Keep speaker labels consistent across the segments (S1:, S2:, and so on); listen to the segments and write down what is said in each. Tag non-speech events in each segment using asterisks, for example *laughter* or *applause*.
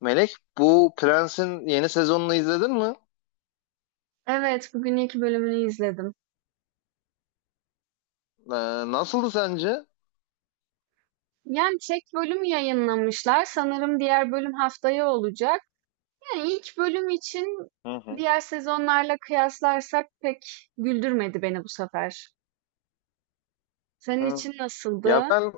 S1: Melek, bu Prens'in yeni sezonunu izledin mi?
S2: Evet, bugün ilk bölümünü izledim.
S1: Ee, nasıldı sence?
S2: Yani tek bölüm yayınlamışlar. Sanırım diğer bölüm haftaya olacak. Yani ilk bölüm için
S1: Hı hı.
S2: diğer sezonlarla kıyaslarsak pek güldürmedi beni bu sefer. Senin
S1: Hı.
S2: için
S1: Ya
S2: nasıldı?
S1: ben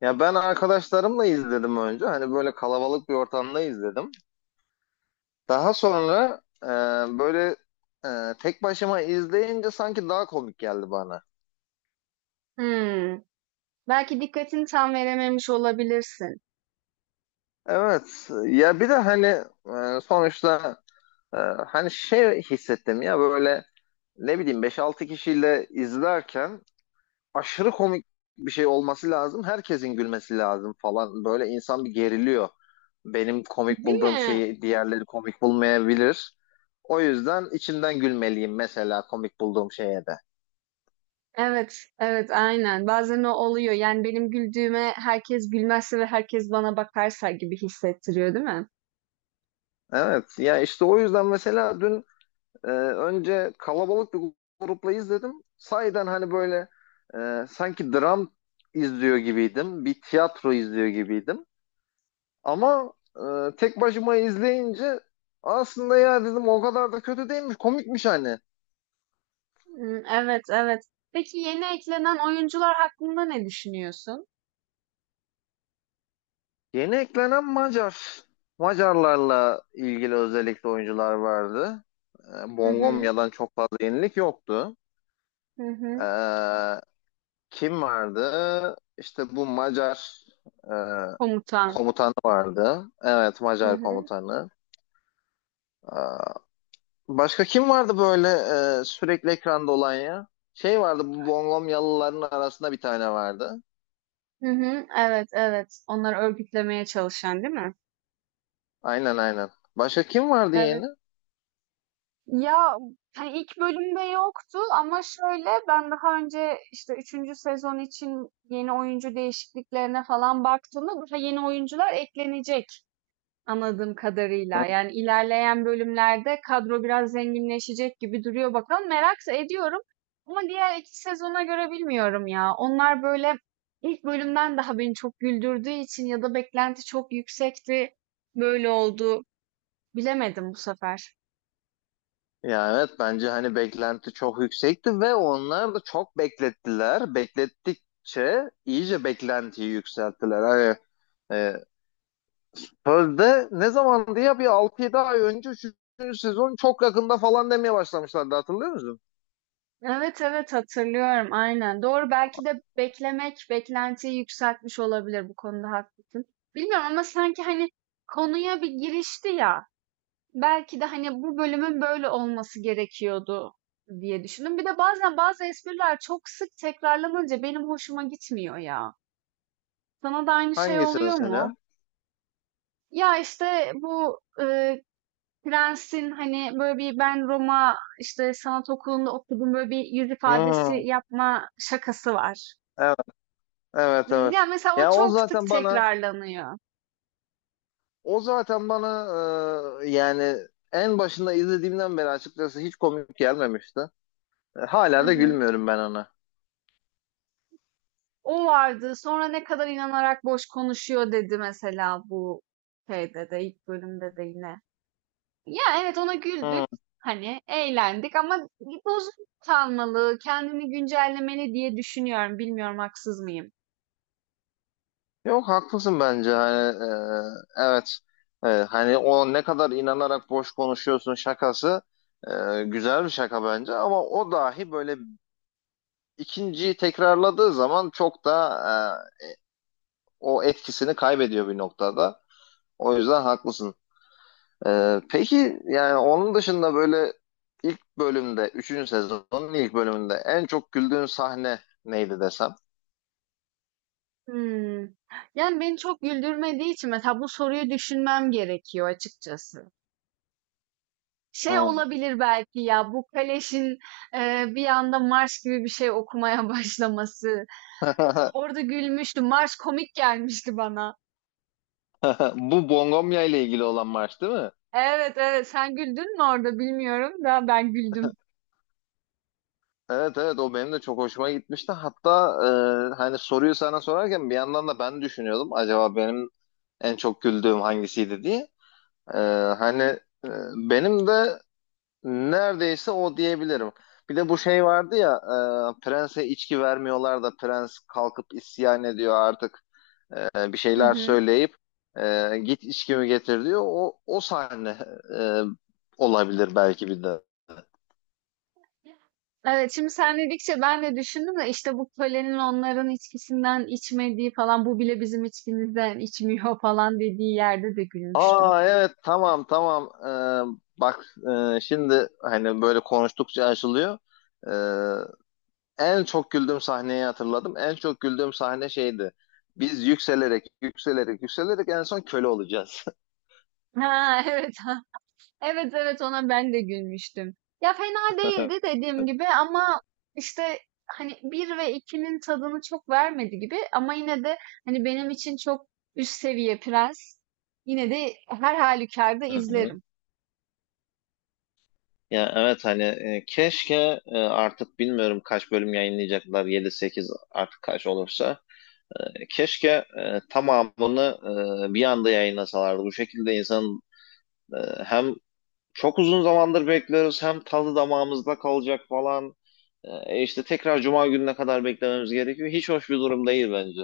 S1: ya ben arkadaşlarımla izledim önce. Hani böyle kalabalık bir ortamda izledim. Daha sonra böyle tek başıma izleyince sanki daha komik geldi bana.
S2: Hmm. Belki dikkatini tam verememiş olabilirsin.
S1: Evet. Ya bir de hani sonuçta e, hani şey hissettim ya böyle ne bileyim beş altı kişiyle izlerken aşırı komik bir şey olması lazım. Herkesin gülmesi lazım falan. Böyle insan bir geriliyor. Benim komik
S2: Değil
S1: bulduğum
S2: mi?
S1: şeyi diğerleri komik bulmayabilir. O yüzden içimden gülmeliyim mesela komik bulduğum şeye de.
S2: Evet, evet, aynen. Bazen o oluyor. Yani benim güldüğüme herkes gülmezse ve herkes bana bakarsa gibi hissettiriyor, değil mi?
S1: Evet ya işte o yüzden mesela dün önce kalabalık bir grupla izledim. Sahiden hani böyle sanki dram izliyor gibiydim. Bir tiyatro izliyor gibiydim. Ama tek başıma izleyince aslında ya dedim o kadar da kötü değilmiş, komikmiş hani.
S2: Hımm, evet, evet. Peki yeni eklenen oyuncular hakkında ne düşünüyorsun?
S1: Yeni eklenen Macar. Macarlarla ilgili özellikle oyuncular vardı.
S2: Hı hı.
S1: Bongomya'dan çok fazla yenilik yoktu.
S2: Hı hı.
S1: E, kim vardı? İşte bu Macar e,
S2: Komutan.
S1: komutanı vardı. Evet,
S2: Hı
S1: Macar
S2: hı.
S1: komutanı. E, başka kim vardı böyle sürekli ekranda olan ya? Şey vardı, bu Bongomyalıların arasında bir tane vardı.
S2: Hı hı. Evet, evet. Onları örgütlemeye çalışan, değil mi?
S1: Aynen, aynen. Başka kim vardı
S2: Evet.
S1: yeni?
S2: Ya, hani, ilk bölümde yoktu ama şöyle, ben daha önce, işte, üçüncü sezon için yeni oyuncu değişikliklerine falan baktığımda daha yeni oyuncular eklenecek. Anladığım
S1: Hı.
S2: kadarıyla. Yani ilerleyen bölümlerde kadro biraz zenginleşecek gibi duruyor bakalım. Merak ediyorum. Ama diğer iki sezona göre bilmiyorum ya. Onlar böyle ilk bölümden daha beni çok güldürdüğü için ya da beklenti çok yüksekti. Böyle oldu. Bilemedim bu sefer.
S1: Ya, evet, bence hani beklenti çok yüksekti ve onlar da çok beklettiler. Beklettikçe iyice beklentiyi yükselttiler. Hani e, sözde ne zamandı ya, bir 6-7 ay önce 3. sezon çok yakında falan demeye başlamışlardı, hatırlıyor musun?
S2: Evet evet hatırlıyorum aynen. Doğru belki de beklemek beklentiyi yükseltmiş olabilir bu konuda haklısın. Bilmiyorum ama sanki hani konuya bir girişti ya. Belki de hani bu bölümün böyle olması gerekiyordu diye düşündüm. Bir de bazen bazı espriler çok sık tekrarlanınca benim hoşuma gitmiyor ya. Sana da aynı şey
S1: Hangisi
S2: oluyor mu?
S1: mesela?
S2: Ya işte bu prensin hani böyle bir ben Roma işte sanat okulunda okudum böyle bir yüz ifadesi
S1: Hmm,
S2: yapma şakası var.
S1: evet, evet,
S2: Hmm,
S1: evet.
S2: ya mesela o
S1: Ya, o
S2: çok sık
S1: zaten bana
S2: tekrarlanıyor.
S1: o zaten bana yani en başında izlediğimden beri açıkçası hiç komik gelmemişti.
S2: Hı
S1: Hala da
S2: hı.
S1: gülmüyorum ben ona.
S2: O vardı. Sonra ne kadar inanarak boş konuşuyor dedi mesela bu şeyde de ilk bölümde de yine. Ya evet ona
S1: Hmm.
S2: güldük. Hani eğlendik ama bozuk kalmalı, kendini güncellemeli diye düşünüyorum. Bilmiyorum haksız mıyım?
S1: Yok, haklısın bence, hani evet. Hani o ne kadar inanarak boş konuşuyorsun şakası güzel bir şaka bence, ama o dahi böyle ikinciyi tekrarladığı zaman çok da o etkisini kaybediyor bir noktada. O yüzden haklısın. Peki yani onun dışında böyle ilk bölümde, üçüncü sezonun ilk bölümünde en çok güldüğün sahne neydi desem?
S2: Hmm. Yani beni çok güldürmediği için mesela bu soruyu düşünmem gerekiyor açıkçası. Şey
S1: Hmm.
S2: olabilir belki ya bu Kaleş'in bir anda marş gibi bir şey okumaya *laughs* başlaması.
S1: *laughs*
S2: Orada gülmüştüm. Marş komik gelmişti bana.
S1: *laughs* Bu Bongonya ile ilgili olan maç değil mi?
S2: Evet evet sen güldün mü orada bilmiyorum da ben güldüm.
S1: Evet, evet, o benim de çok hoşuma gitmişti. Hatta hani soruyu sana sorarken bir yandan da ben düşünüyordum. Acaba benim en çok güldüğüm hangisiydi diye. E, Hani e, benim de neredeyse o diyebilirim. Bir de bu şey vardı ya, prense içki vermiyorlar da prens kalkıp isyan ediyor artık, bir
S2: Hı
S1: şeyler
S2: hı.
S1: söyleyip git içkimi getir diyor. O sahne e, olabilir belki bir de.
S2: Evet, şimdi sen dedikçe ben de düşündüm de işte bu kölenin onların içkisinden içmediği falan bu bile bizim içkimizden içmiyor *laughs* falan dediği yerde de gülmüştüm.
S1: Aa, evet, tamam, tamam. Bak, şimdi hani böyle konuştukça açılıyor. Ee, en çok güldüğüm sahneyi hatırladım. En çok güldüğüm sahne şeydi. Biz yükselerek yükselerek yükselerek en son köle olacağız.
S2: Ha evet *laughs* ha. Evet evet ona ben de gülmüştüm. Ya fena değildi
S1: *laughs*
S2: dediğim gibi ama işte hani bir ve ikinin tadını çok vermedi gibi ama yine de hani benim için çok üst seviye prens. Yine de her halükarda
S1: Hı hı.
S2: izlerim.
S1: Ya, evet, hani keşke artık bilmiyorum kaç bölüm yayınlayacaklar, yedi sekiz, artık kaç olursa. Keşke tamamını bir anda yayınlasalardı. Bu şekilde insan e, hem çok uzun zamandır bekliyoruz. Hem tadı damağımızda kalacak falan. E, işte tekrar cuma gününe kadar beklememiz gerekiyor. Hiç hoş bir durum değil bence.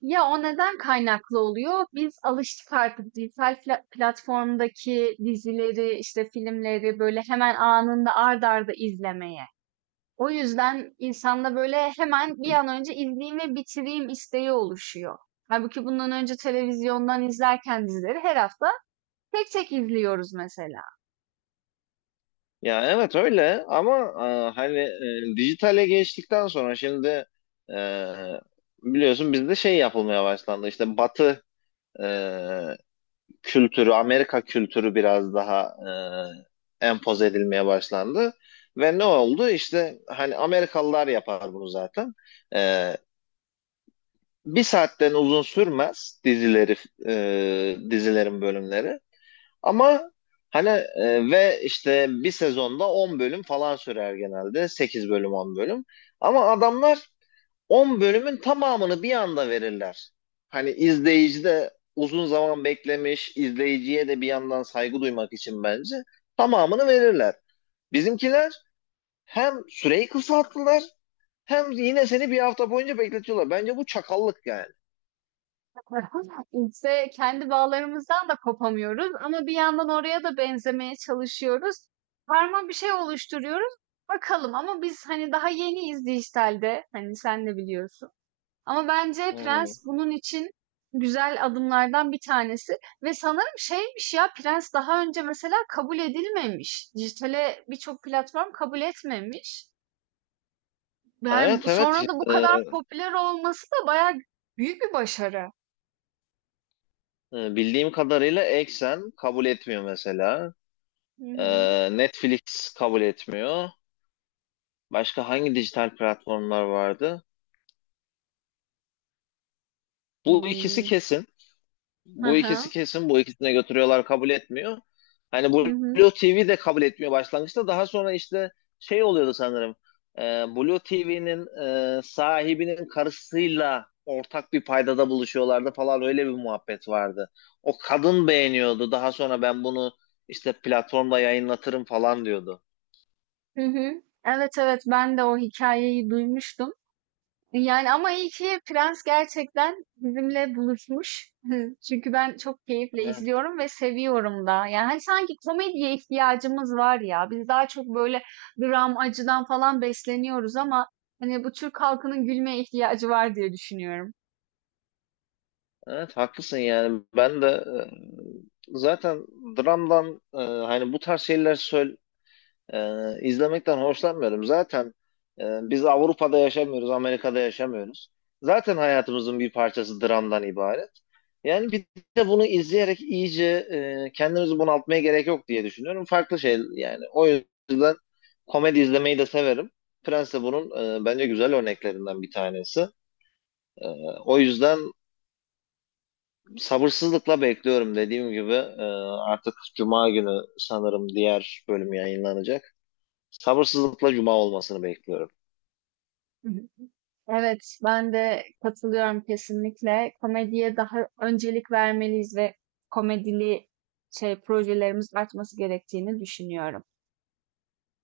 S2: Ya o neden kaynaklı oluyor? Biz alıştık artık dijital platformdaki dizileri, işte filmleri böyle hemen anında ard arda izlemeye. O yüzden insanda böyle hemen bir an önce izleyeyim ve bitireyim isteği oluşuyor. Halbuki bundan önce televizyondan izlerken dizileri her hafta tek tek izliyoruz mesela.
S1: Ya, evet öyle, ama hani dijitale geçtikten sonra şimdi e, biliyorsun bizde şey yapılmaya başlandı. İşte Batı e, kültürü, Amerika kültürü biraz daha empoze edilmeye başlandı. Ve ne oldu? İşte hani Amerikalılar yapar bunu zaten. E, bir saatten uzun sürmez dizileri, dizilerin bölümleri, ama hani ve işte bir sezonda 10 bölüm falan sürer genelde, 8 bölüm, 10 bölüm, ama adamlar 10 bölümün tamamını bir anda verirler. Hani izleyici de, uzun zaman beklemiş izleyiciye de bir yandan saygı duymak için bence tamamını verirler. Bizimkiler hem süreyi kısalttılar, hem yine seni bir hafta boyunca bekletiyorlar. Bence bu çakallık yani.
S2: *laughs* İşte kendi bağlarımızdan da kopamıyoruz ama bir yandan oraya da benzemeye çalışıyoruz. Karma bir şey oluşturuyoruz. Bakalım ama biz hani daha yeniyiz dijitalde. Hani sen de biliyorsun. Ama
S1: Hı
S2: bence
S1: hı.
S2: Prens bunun için güzel adımlardan bir tanesi. Ve sanırım şeymiş ya Prens daha önce mesela kabul edilmemiş. Dijitale birçok platform kabul etmemiş. Yani
S1: Evet, evet.
S2: sonra da bu
S1: Ee,
S2: kadar popüler olması da bayağı büyük bir başarı.
S1: e, bildiğim kadarıyla Exxen kabul etmiyor mesela.
S2: Hı hı.
S1: Netflix kabul etmiyor. Başka hangi dijital platformlar vardı? Bu ikisi
S2: Hmm.
S1: kesin.
S2: Hı
S1: Bu ikisi
S2: hı.
S1: kesin, bu ikisine götürüyorlar, kabul etmiyor. Hani
S2: Hı hı.
S1: Blue TV de kabul etmiyor başlangıçta. Daha sonra işte şey oluyordu sanırım. E, Blue TV'nin sahibinin karısıyla ortak bir paydada buluşuyorlardı falan, öyle bir muhabbet vardı. O kadın beğeniyordu. Daha sonra ben bunu işte platformda yayınlatırım falan diyordu.
S2: Hı hı. Evet evet ben de o hikayeyi duymuştum. Yani ama iyi ki Prens gerçekten bizimle buluşmuş. Hı. Çünkü ben çok keyifle
S1: Evet,
S2: izliyorum ve seviyorum da. Yani hani sanki komediye ihtiyacımız var ya. Biz daha çok böyle dram, acıdan falan besleniyoruz ama hani bu Türk halkının gülmeye ihtiyacı var diye düşünüyorum.
S1: evet, haklısın yani. Ben de zaten dramdan, hani bu tarz şeyler söyle, izlemekten hoşlanmıyorum. Zaten biz Avrupa'da yaşamıyoruz, Amerika'da yaşamıyoruz. Zaten hayatımızın bir parçası dramdan ibaret. Yani bir de bunu izleyerek iyice kendimizi bunaltmaya gerek yok diye düşünüyorum. Farklı şey yani. O yüzden komedi izlemeyi de severim. Prens de bunun bence güzel örneklerinden bir tanesi. E, o yüzden sabırsızlıkla bekliyorum, dediğim gibi. Artık Cuma günü sanırım diğer bölüm yayınlanacak. Sabırsızlıkla cuma olmasını bekliyorum.
S2: *laughs* Evet, ben de katılıyorum kesinlikle. Komediye daha öncelik vermeliyiz ve komedili şey projelerimiz artması gerektiğini düşünüyorum.